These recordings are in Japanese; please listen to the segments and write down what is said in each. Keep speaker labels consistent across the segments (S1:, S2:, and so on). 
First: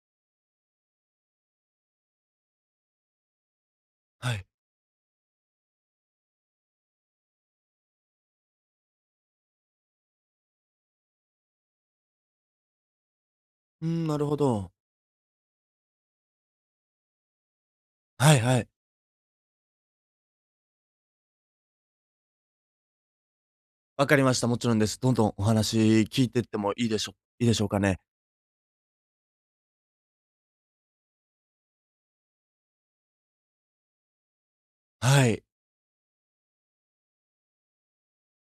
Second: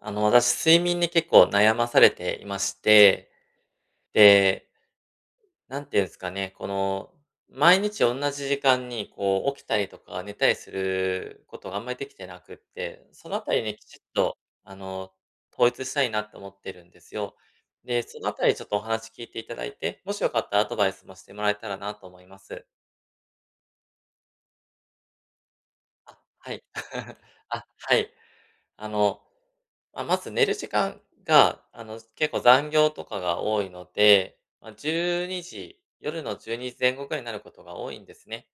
S1: あの、私、睡眠に結構悩まされていまして。
S2: はい。
S1: ええなんて言うんすかね、この、毎日同じ時間にこう起きたりとか、寝たりすることがあんまりできてなくって、そのあたりにき
S2: う
S1: ちっ
S2: ん、なるほ
S1: と、
S2: ど。
S1: あの、統一したいなっと思ってるんですよ。で、そのあ
S2: はい
S1: たり
S2: は
S1: ちょっ
S2: い。
S1: とお話聞いていただいて、もしよかったらアドバイスもしてもらえたらなと思います。
S2: 分かりました。もちろんです。どんどんお話
S1: あ、
S2: 聞いてっ
S1: は
S2: て
S1: い。
S2: もいいでしょ いいでし
S1: あ、
S2: ょうか
S1: は
S2: ね？
S1: い。あの、ままず寝る時間があの、結構残業とかが多いので、ま、じゅ
S2: は
S1: う
S2: い。
S1: にじ、夜の12時前後ぐらいになることが多いんですね。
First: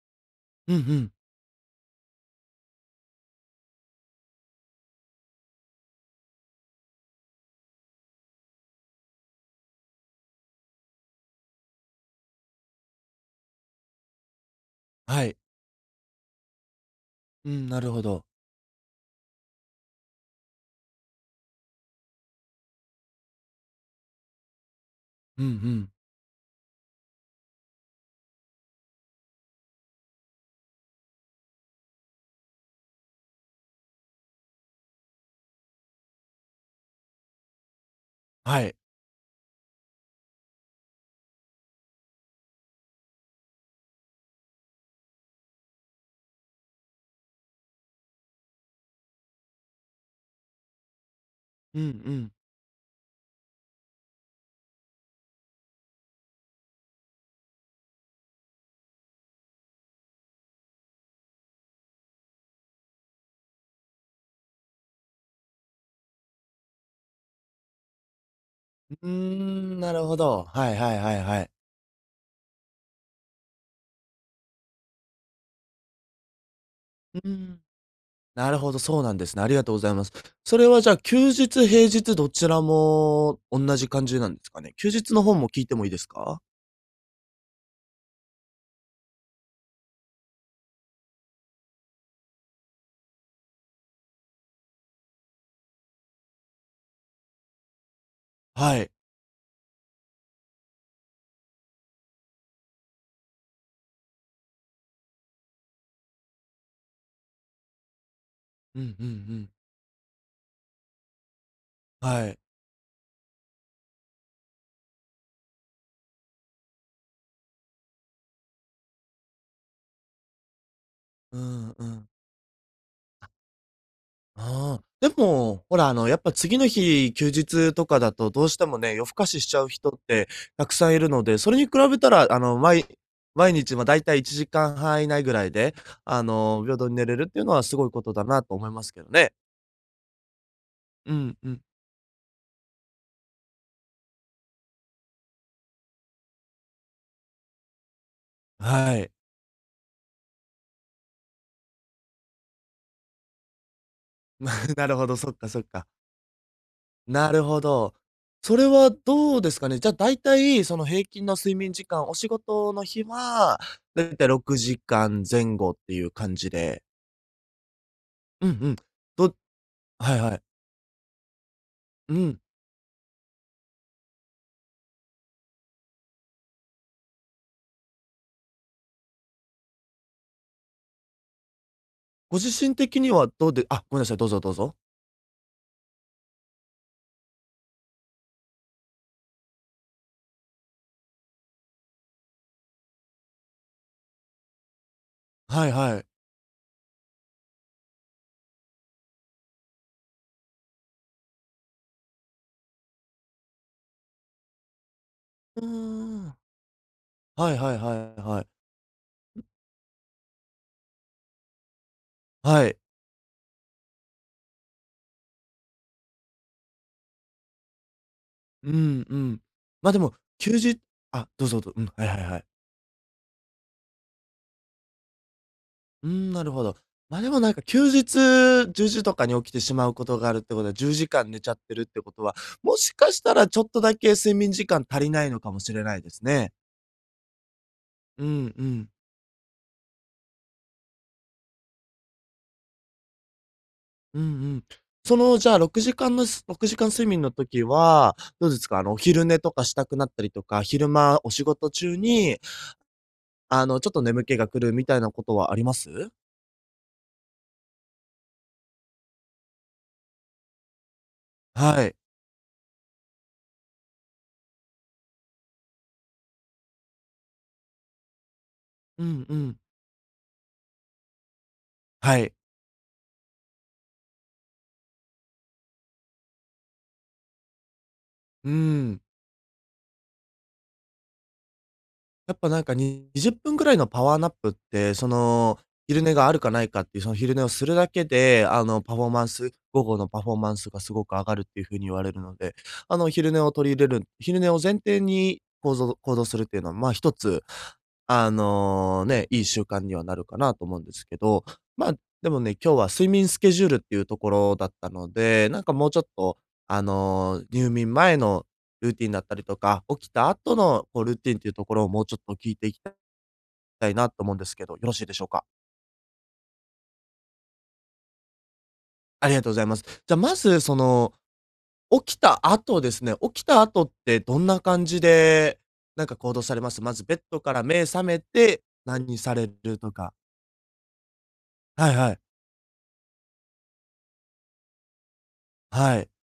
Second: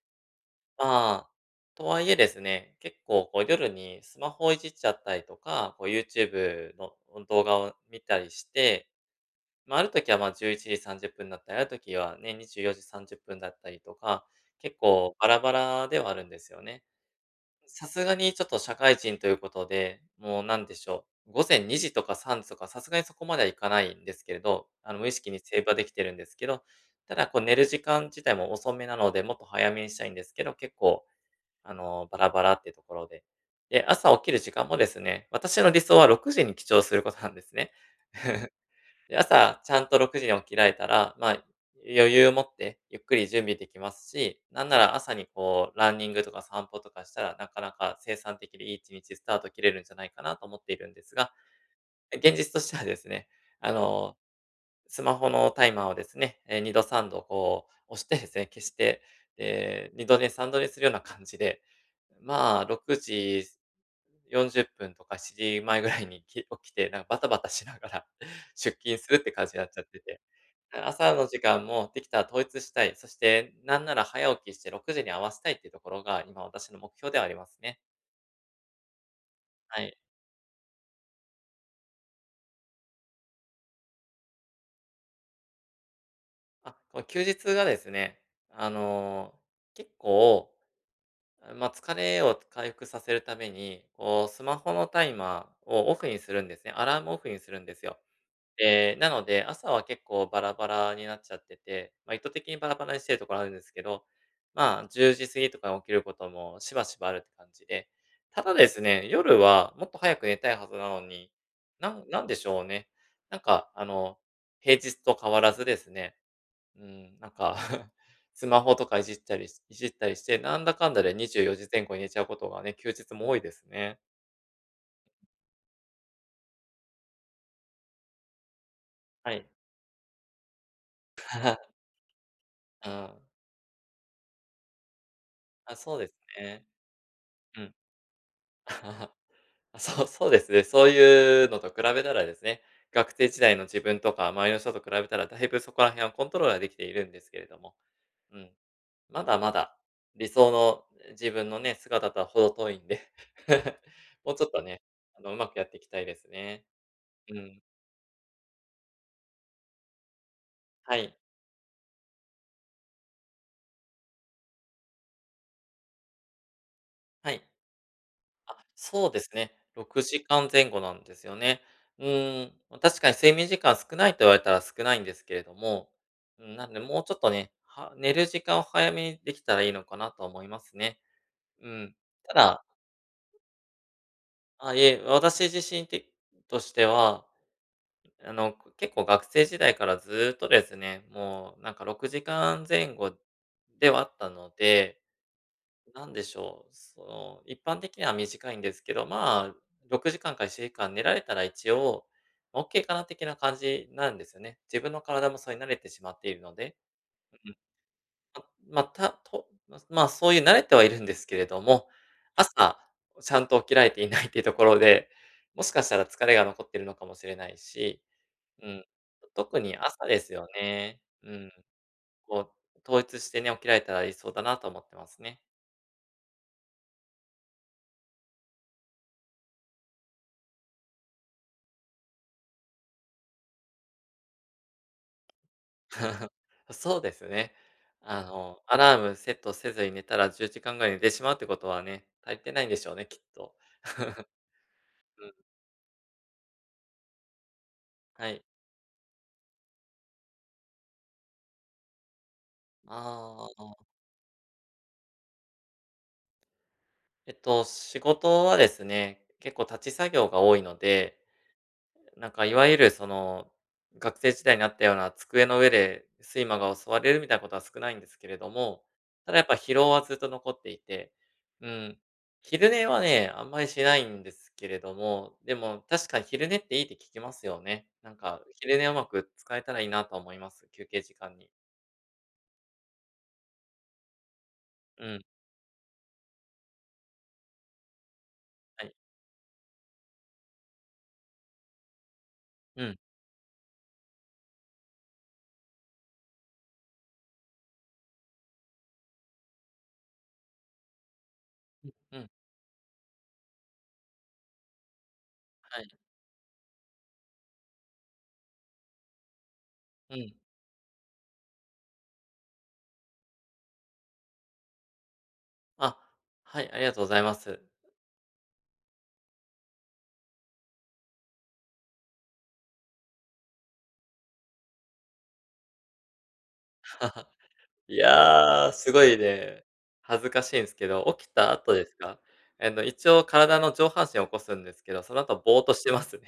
S2: うんうん。
S1: まあ、とはいえですね、結構こう夜にスマホをいじっちゃったりとか、こう YouTube のその動画を見たりして、ま、ある時は、ま、11:30だったり、ある時は、ね、24:30だったりとか、結構
S2: は
S1: バ
S2: い。
S1: ラバラではあるんですよね。
S2: うん、な
S1: さ
S2: るほ
S1: すが
S2: ど。
S1: にちょっと社会人ということで、もうなんでしょう。午前2:00とか3時とか、さすがにそこまではいかないんですけど、あの、無意識に
S2: うんう
S1: セーブはで
S2: ん。
S1: きてるんですけど、ただこう寝る時間自体も遅めなので、もっと早めにしたいんですけど、結構、あの、バラバラっていうところで。で、朝起きる時間もですね、私の理想は6:00に起床することなんですね。
S2: はい。
S1: 朝ちゃんと6:00に起きられたら、ま、余裕持ってゆっくり準備できますし、なんなら朝にこうランニングとか散歩とかしたら、なかなか生産的でいい一日スタート切れるんじゃないかなと思っているんですが。
S2: うんう
S1: え、
S2: ん。
S1: 現実としてはですね、あの、スマホのタイマーをですね、え、2度3度こう押してですね、消して、ええ、2度寝、3度寝するような感じで。まあ、6:40とか7:00前ぐらいに、き起きて、なんかバタバタしながら出
S2: う
S1: 勤す
S2: ー
S1: るって感じになっ
S2: ん、
S1: ちゃっ
S2: な
S1: て
S2: るほ
S1: て。
S2: ど。はい
S1: だ、
S2: はいは
S1: 朝
S2: い
S1: の時
S2: はい。
S1: 間もできたら統一したい。そして何なら早起きして6時に合わせたいっていうところが、今私の目標
S2: う
S1: では
S2: ー
S1: あります
S2: ん。
S1: ね。
S2: なるほど、そうなんですね、ありがとうご
S1: は
S2: ざい
S1: い。
S2: ます。それはじゃあ、休日、平日、どちらも同じ感じなんですかね？休日のほうも聞いてもいいですか？
S1: あ、この休日がですね、あの、結構、ま、疲れを回復させるために、こうスマホのタイマーをオフにするんですね、アラームオフにするんですよ。
S2: はい。
S1: ええ、なので、朝は結構バラバラになっちゃってて、まあ、意図的にバラバラにしてるところあるんですけど、まあ10時過ぎとかに起きることもしばしばあるって感じで、ただで
S2: う
S1: す
S2: んう
S1: ね、
S2: んう
S1: 夜
S2: ん。
S1: はもっと早く寝たいはずなのに、なんなん
S2: は
S1: で
S2: い。
S1: しょうね。なんかあの、平日と変わらずですね、うーん、なんか、スマホとかいじったりしいじったりして、なんだかんだでに
S2: う
S1: じゅうよじ
S2: ん、
S1: 前
S2: う
S1: 後に
S2: ん。
S1: 寝ちゃうことがね、休日も多いですね。
S2: ああ、でも、ほらあのやっぱ次の日、休日とかだと、どうしてもね、夜更か
S1: は
S2: しし
S1: い。
S2: ちゃう人ってたくさんいるので、それに 比べたらあの、まい
S1: ああ。
S2: 毎日ま、大体１時間半以内ぐらいで、
S1: あ、そうです
S2: あの、
S1: ね。
S2: 平等に寝れるっていうの
S1: う
S2: は
S1: ん。
S2: すごいことだなと思いますけど ね。
S1: そう、そうですね、そう
S2: うん、
S1: いうの
S2: う。
S1: と比べたらですね、学生時代の自分とか周りの人と比べたらだいぶそこら辺はコントロールができているんですけれども、うん。
S2: はい。
S1: まだまだ、理想の自分のね、姿とは程遠いんで、もうちょっ
S2: ま、
S1: とね、
S2: なるほど、
S1: あ
S2: そ
S1: の、
S2: っ
S1: 上
S2: か
S1: 手く
S2: そ
S1: や
S2: っ
S1: ってい
S2: か。
S1: きたいですね。
S2: な
S1: う
S2: るほ
S1: ん。
S2: ど。それはどうですかね。じゃ、大体その
S1: は
S2: 平
S1: い。
S2: 均の睡眠時間、お仕事の日は、大体６時間前後っていう感じで。
S1: はい。
S2: うんう
S1: あ、
S2: ん。
S1: そうです
S2: ど
S1: ね、ろく
S2: はい
S1: じ
S2: は
S1: か
S2: い。
S1: ん前後なんですよね。う
S2: うん。
S1: ーん、ま、確かに睡眠時間少ないと言われたら少ないんですけれども、うーん。なんでもうちょっとね、は寝る時間を早めにできたらいいのかなとは思いますね。うん。た
S2: ご自
S1: だ
S2: 身的にはどうであ、ごめんなさい、どうぞどう
S1: ああ、
S2: ぞ。
S1: いえ、私自身てとしては、あの、結構学生時代からずっとですね、もうなんか6時間前後ではあったので。
S2: はいは
S1: な
S2: い。
S1: んでしょう、その、一般的には短いんですけど、まあ6時間か7時間寝られたら一応、オッケーかな的な感じなんですね。自分の体もそれ
S2: う
S1: に
S2: ー
S1: 慣れてしまって
S2: ん。
S1: いるので。う
S2: はいはいはいはい。
S1: ん。たんぽ まあそういう慣れてはいるんですけれども、
S2: はい。
S1: 朝、ちゃんと起きられていないっていうところで、もしかしたら疲れが残っているのかもしれないし、う
S2: う
S1: ん。
S2: んうん。
S1: 特に
S2: ま、で
S1: 朝
S2: も、
S1: ですよ
S2: きゅうじ
S1: ね。
S2: あ、
S1: う
S2: どう
S1: ん。
S2: ぞどうん、はいはいはい。
S1: こう、統一してね、起きられたら理想だなと思ってますね。
S2: うーん、なるほど。ま、でもなんか休日10時とかに起きてしまうことがあるってことは10時間寝ちゃってるってことは、もしかしたらちょっとだけ睡眠時間足りないのかもしれないです ね。
S1: そうですね。あ
S2: うん
S1: の
S2: う
S1: ア
S2: ん。
S1: ラームセットせずに寝たら10時間ぐらいに寝てしまうってことはね、足りてないんでしょうね、きっと。
S2: うん うん。そ
S1: うん。
S2: のじゃあ6時間ぬす6時間睡眠の時は、
S1: はい。
S2: どうですか？あの、お昼寝とかしたくなったりとか、昼間お仕事中に
S1: あ
S2: あ
S1: あ。
S2: のちょっと眠気が来るみたいなことはあります？
S1: えっと、仕事はですね、結構立ち作業が多いので、
S2: はい。
S1: なんかいわゆるその学生時代にあったような机の上で睡魔が襲われるみたいなことは少ないんですけれども、
S2: うん
S1: た
S2: う
S1: だやっぱ
S2: ん。
S1: 疲労はずっと残っていて、うーん。
S2: はい。
S1: 昼寝はね、あんまりしないんですけれども、でも確かに昼寝っていいって聞きますよね。なんか、
S2: うー
S1: 昼寝う
S2: ん。
S1: まく使えたらいいなとは思います、休憩時間に。
S2: やっぱなんかに20分ぐらいのパワーナップって
S1: う
S2: そ
S1: ん。
S2: の、昼寝があるかないかっていうその昼寝をするだけで、あの
S1: はい。
S2: パフォーマンス午後のパフォーマンスがすごく上がるっていう風に言われるので、
S1: う
S2: あ
S1: ん。
S2: の昼寝を取り入れる、昼寝を前提にこうぞう行動するっていうのはまあ一つ、あのね、いい習慣にはなるかなと思うんですけど。
S1: う
S2: ま
S1: ん
S2: あ、
S1: うん。
S2: でもね、今日は睡眠スケジュールっていうところだったので、なんか
S1: は
S2: も
S1: い。
S2: うちょっと、あの入眠前の、ルーティンだったりとか、起き
S1: う
S2: た
S1: ん。
S2: 後のこうルーティンっていうところをもうちょっと聞いていきたいなと思うんですけど、よろしいでしょうか？
S1: あ、はい、ありがとうございます。
S2: ありがとうございます。じゃ、まず、その、起きた後ですね、起きた後ってどんな感じで、なんか行動されます？まずベッ ドから目
S1: い
S2: 覚めて、
S1: や、すご
S2: 何
S1: い
S2: にされ
S1: ね、
S2: るとか。
S1: 恥ずかしいんすけど、起きた後で
S2: は
S1: す
S2: いは
S1: か？
S2: い。
S1: あの一応体の上半身起こすんですけど、その後ぼーとして
S2: は
S1: ま
S2: い。
S1: すね。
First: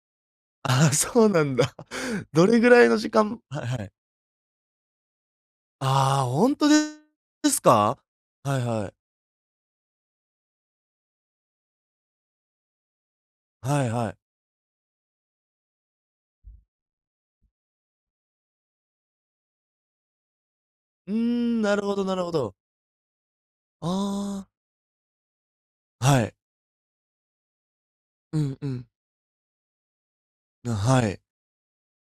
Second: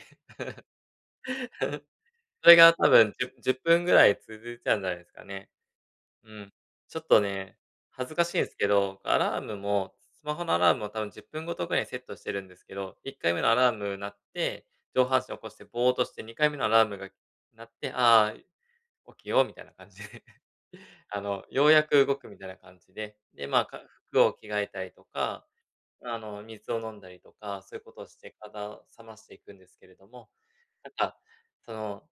S2: ああ、そうなんだ。ど
S1: それ
S2: れぐ
S1: が
S2: ら
S1: 多
S2: いの時
S1: 分じゅ
S2: 間
S1: じゅっ
S2: はいは
S1: ぷんぐ
S2: い。
S1: らい続いちゃうんじゃないですかね。
S2: ああ、
S1: うー
S2: ほ
S1: ん。
S2: んとで
S1: ちょっと
S2: で
S1: ね、
S2: すか？
S1: 恥ずかしいんです
S2: はい
S1: け
S2: はい。
S1: ど、アラームも、スマホのアラームも多分10分ごとぐらいにセットしてるんですけど、1回目のアラー
S2: はい
S1: ム鳴
S2: はい。
S1: って、上半身起こしてぼーとして2回目のアラームが鳴って、ああ、起きようみたいな感じで、
S2: うー
S1: あの、
S2: ん、
S1: よう
S2: なる
S1: や
S2: ほ
S1: く
S2: どな
S1: 動
S2: る
S1: く
S2: ほ
S1: みたい
S2: ど。
S1: な感じで、で、まあ、か
S2: あ
S1: 服を
S2: あ。
S1: 着替えたりとか、
S2: あ、
S1: あ
S2: はい。
S1: の、水を飲んだりとか、そういうことをして
S2: うんう
S1: 体
S2: ん。
S1: を冷ましていくんですけれども、
S2: な、
S1: なん
S2: は
S1: か、
S2: い。
S1: その、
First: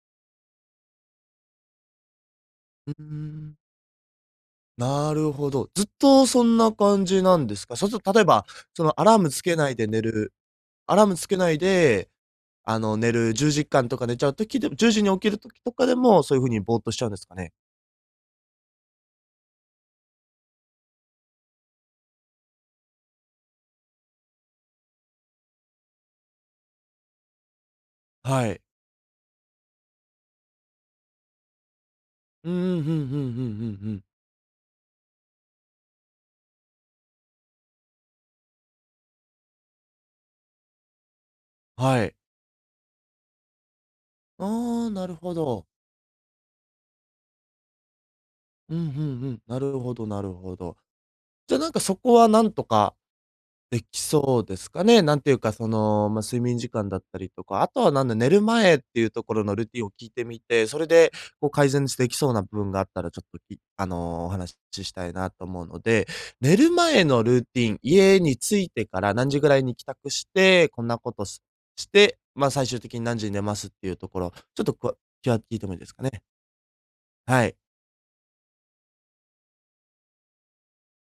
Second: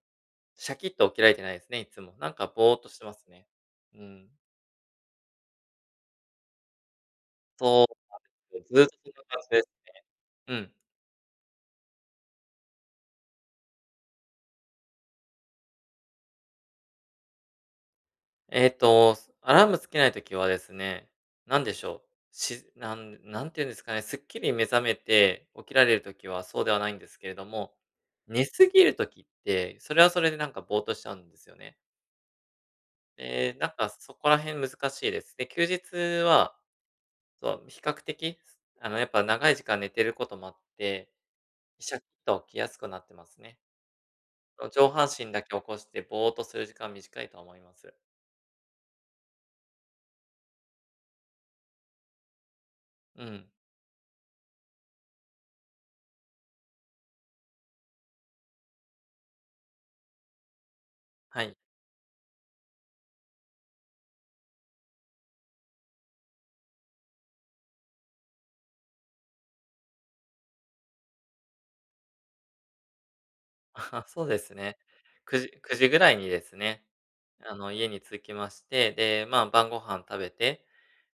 S1: シャキッと起きられてないですね、いっつも。なんかぼーと
S2: うう
S1: し
S2: ー
S1: てますね。
S2: ん。
S1: うーん。
S2: なるほど、ずっとそんな感じなんですか。
S1: そ
S2: そうする
S1: う
S2: と、例えば、
S1: なんです、ず
S2: そ
S1: っと
S2: のア
S1: そん
S2: ラー
S1: な
S2: ム
S1: 感
S2: つ
S1: じ
S2: け
S1: です
S2: ないで寝るる、
S1: ね。うん。
S2: アラームつけないで、あの寝る10時間とか寝ちゃう時でも10時に起きる時とかでも、そういう風にぼーとしちゃうんですかね。
S1: えっと、アラームつけない時はですね、なんでしょう、しずなんなんていうんですかね、すっきり目覚めて、起きられる時はそうではないんですけれども、寝
S2: はい。
S1: 過ぎる時って、それはそれでなんかぼーっとしちゃうんですよね。
S2: ううん、ふんふん、うんう
S1: で、なんか
S2: んうん。
S1: そこら辺難しいです。で、休日はそう、比較的すあのやっぱ長い時間寝てることもあって、シャキ
S2: は
S1: ッ
S2: い。
S1: と起きやすくなってますね。と
S2: あ
S1: 上
S2: あ、な
S1: 半
S2: る
S1: 身
S2: ほ
S1: だけ起
S2: ど。
S1: こして、ぼーっとする時間短いと思います。
S2: うん、ふん、うん、なるほど、なるほど。じゃ、なんかそこはなんとか、
S1: うん。
S2: できそうですかね。なんていうか、その、ま、睡眠時間だったりとか。あとはなんだ、寝る前っていうところのルーティンを聞いてみて、それで、
S1: は
S2: こう
S1: い。
S2: 改善すできそうな部分があったら、ちょっときあのお話し、ちしたいなと思うので。寝る前のルーティン、家に着いてから何時ぐらいに帰宅して、こんなことしして、まあ最終的に何時に寝ますっていう とこ
S1: そう
S2: ろ、
S1: です
S2: ちょっと
S1: ね。
S2: こうきゃ
S1: く
S2: 聞
S1: じ
S2: いても
S1: く
S2: いいで
S1: じ
S2: す
S1: ぐ
S2: か
S1: らい
S2: ね。
S1: にですね、
S2: は
S1: あ
S2: い。
S1: の家に着きまして、で、まあ、晩御飯食べて、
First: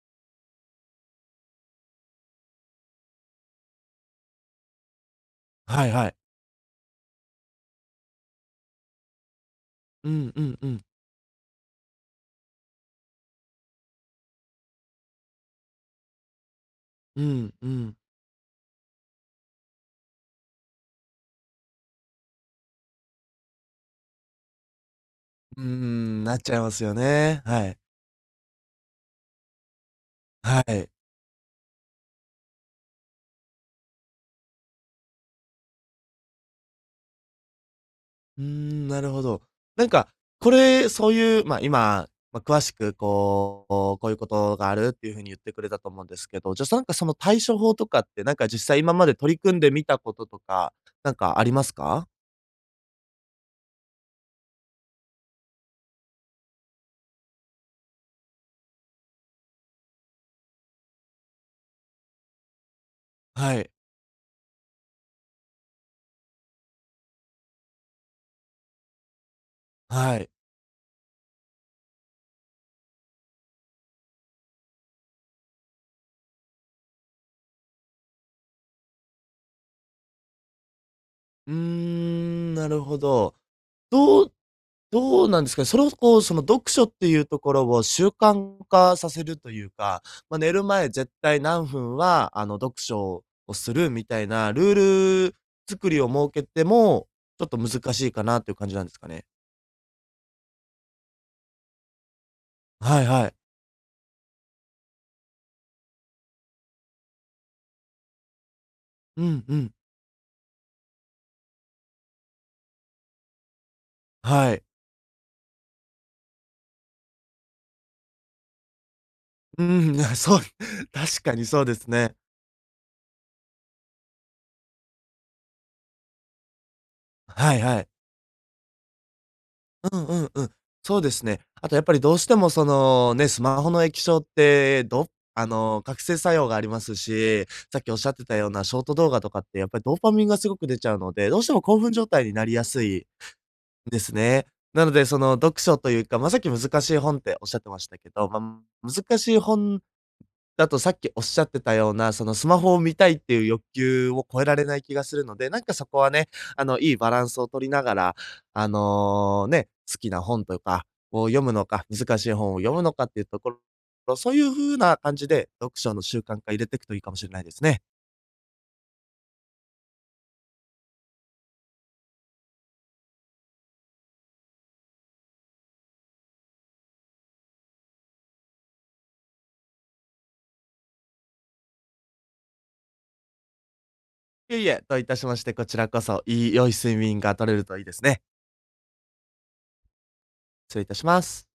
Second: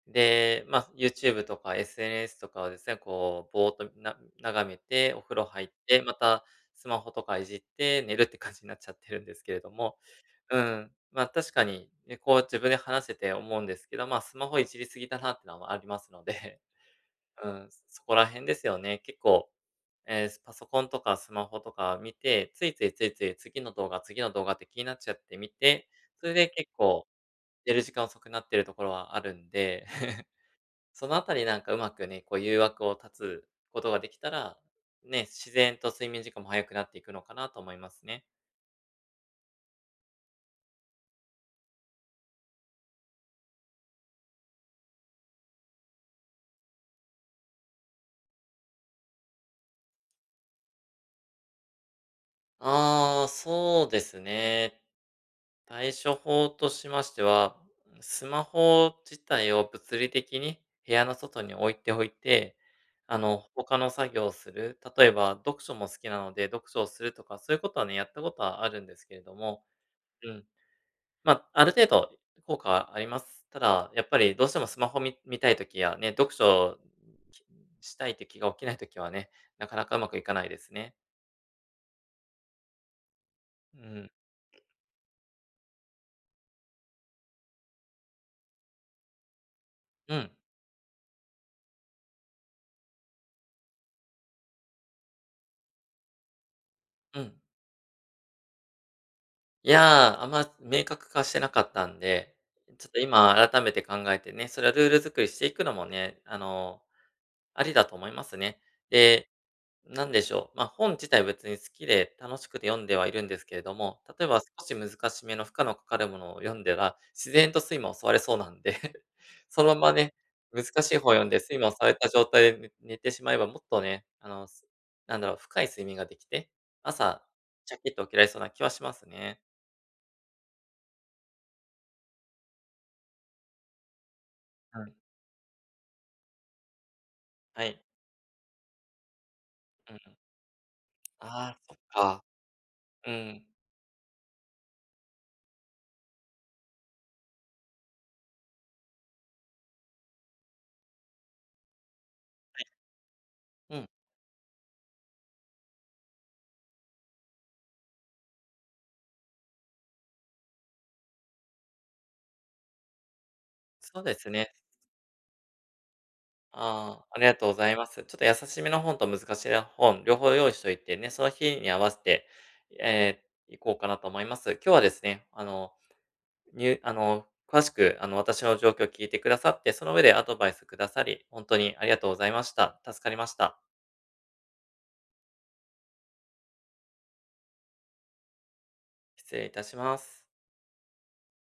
S1: で、まあ、ユーチューブとか SNS とかをですね、こうぼーっとな眺めて、お風呂入っ
S2: はい、
S1: て、
S2: は
S1: ま
S2: い。
S1: た、スマホとかいじって、寝るって感じになっちゃってるんですけれども。
S2: うん、うん、
S1: う
S2: う
S1: ー
S2: ん。
S1: ん、まあ確かに、ね、こう自分で話せて思うんですけど、まあ、スマホいじりすぎだなってのはありますので、
S2: う
S1: う
S2: ん、
S1: ん、
S2: うん。
S1: そこら辺ですよね。結構、ええ、すパソコンとかスマホとか見て、ついついついつい次の動画次の動画って気になっちゃって見
S2: うー
S1: て、
S2: ん。
S1: それ
S2: なっ
S1: で
S2: ちゃい
S1: 結
S2: ますよ
S1: 構、
S2: ね、は
S1: 寝
S2: い。
S1: る時間遅くなってるところはあるんで。
S2: はい。
S1: そのあたりなんかうまくね、こう誘惑を断つことができたら、ね、自然と睡眠時間も早くなっていくのかなと思いますね。
S2: うーん、なるほど。なんか、これ、そういう、ま、今、ま、詳しくこう、こうこういうことがあるっていう風に言ってくれたと思うんですけど、じゃさんか、その対処法とかって、なんか実際今まで取り組んでみたこととか、なんかありますか？
S1: ああ、そうですね。対処法としましては、スマホ自体を物理的に部屋の外に置いておいて、あの、
S2: はい。
S1: 他の作業する。例えば、読書も好きなので、読書をするとか、そういうことはね、やったことはあるんですけれども。
S2: はい。
S1: うん。ま、ある程度効果はあります。ただ、やっぱりどうしてもスマホ見見たい時やね、読書したいって気が起きないときはね、なかなかうまくいかないですね。
S2: うーん、なるほど。
S1: うん。
S2: どうどうなんですかね？それをこう、その、読書っていうところを習慣化させるというか
S1: うん。
S2: ま、寝る前絶対何分はあの、読書をするみたいなルール作りを設けても、
S1: うん。
S2: ちょっと難しいかなっていう感じなんですかね。
S1: いや、あんま明確化してなかったんで、ちょっと
S2: はいはい。
S1: 今改めて考えてね、それはルール作りしていくのもね、あの、ありだと思いますね。
S2: う
S1: で、
S2: んうん。
S1: なんでしょう。ま、本自体は別に好きで楽しくて読んではいるんですけれども。例えば、
S2: はい。
S1: 少し難しめの負荷のかかるものを読んだら、自然と睡魔襲われそうなんで、
S2: う
S1: そのまま
S2: ん、い
S1: ね、
S2: や、そう、
S1: 難しい本を
S2: 確
S1: 読ん
S2: か
S1: で、
S2: に
S1: 睡
S2: そう
S1: 魔
S2: で
S1: 襲わ
S2: す
S1: れた
S2: ね。
S1: 状態でね、寝てしまえば、もっとね、あの、すなんだろう、深い睡眠ができて、朝、
S2: はい
S1: チャ
S2: はい。
S1: キっと起きられそうな気はしますね。
S2: うんうんうん。そうですね。あとやっぱりどうしてもそのね、スマホの液晶っ
S1: う
S2: て、
S1: ん。
S2: どあの覚醒作用がありますし、
S1: はい。
S2: さっきおっしゃってたようなショート動画とかってやっぱり
S1: う
S2: ドーパ
S1: ん。
S2: ミンがすごく出ちゃうので、どうして
S1: ああ、
S2: も
S1: そっ
S2: 興奮状
S1: か。
S2: 態になりやすい
S1: うん。
S2: ですね。なので、その読書というか、まあさっき難しい本っておっしゃってましたけど、まあ難しい本だとさっきおっしゃってたような、そのスマ
S1: はい。
S2: ホを見たいっていう欲
S1: うん。
S2: 求を超えられない気がするので、なんかそこはね、あのいいバランスを取りながら、あのね、好きな本とかを読むのか、難しい本を読むのかっていうところ
S1: そうです
S2: そういう
S1: ね。
S2: 風な感じで、読書の習慣化入れてくといい
S1: ああ、
S2: かも
S1: あり
S2: しれ
S1: が
S2: ない
S1: とう
S2: で
S1: ご
S2: す
S1: ざい
S2: ね。
S1: ます。ちょっと優しめの本と難しめの本、両方用意しといてね、その日に合わせて、ええ、いこうかなと思います。今日はですね、あの、にゅうあの、詳しく、あの私の状況を聞いてくださって、その上でアドバイスくださり、ほんとにありがとうございました。助かりました。
S2: いえいえ、どういたしまして、こちらこそ、いい良い睡眠が取れるといいですね。
S1: 失礼いたします。
S2: 失礼いたします。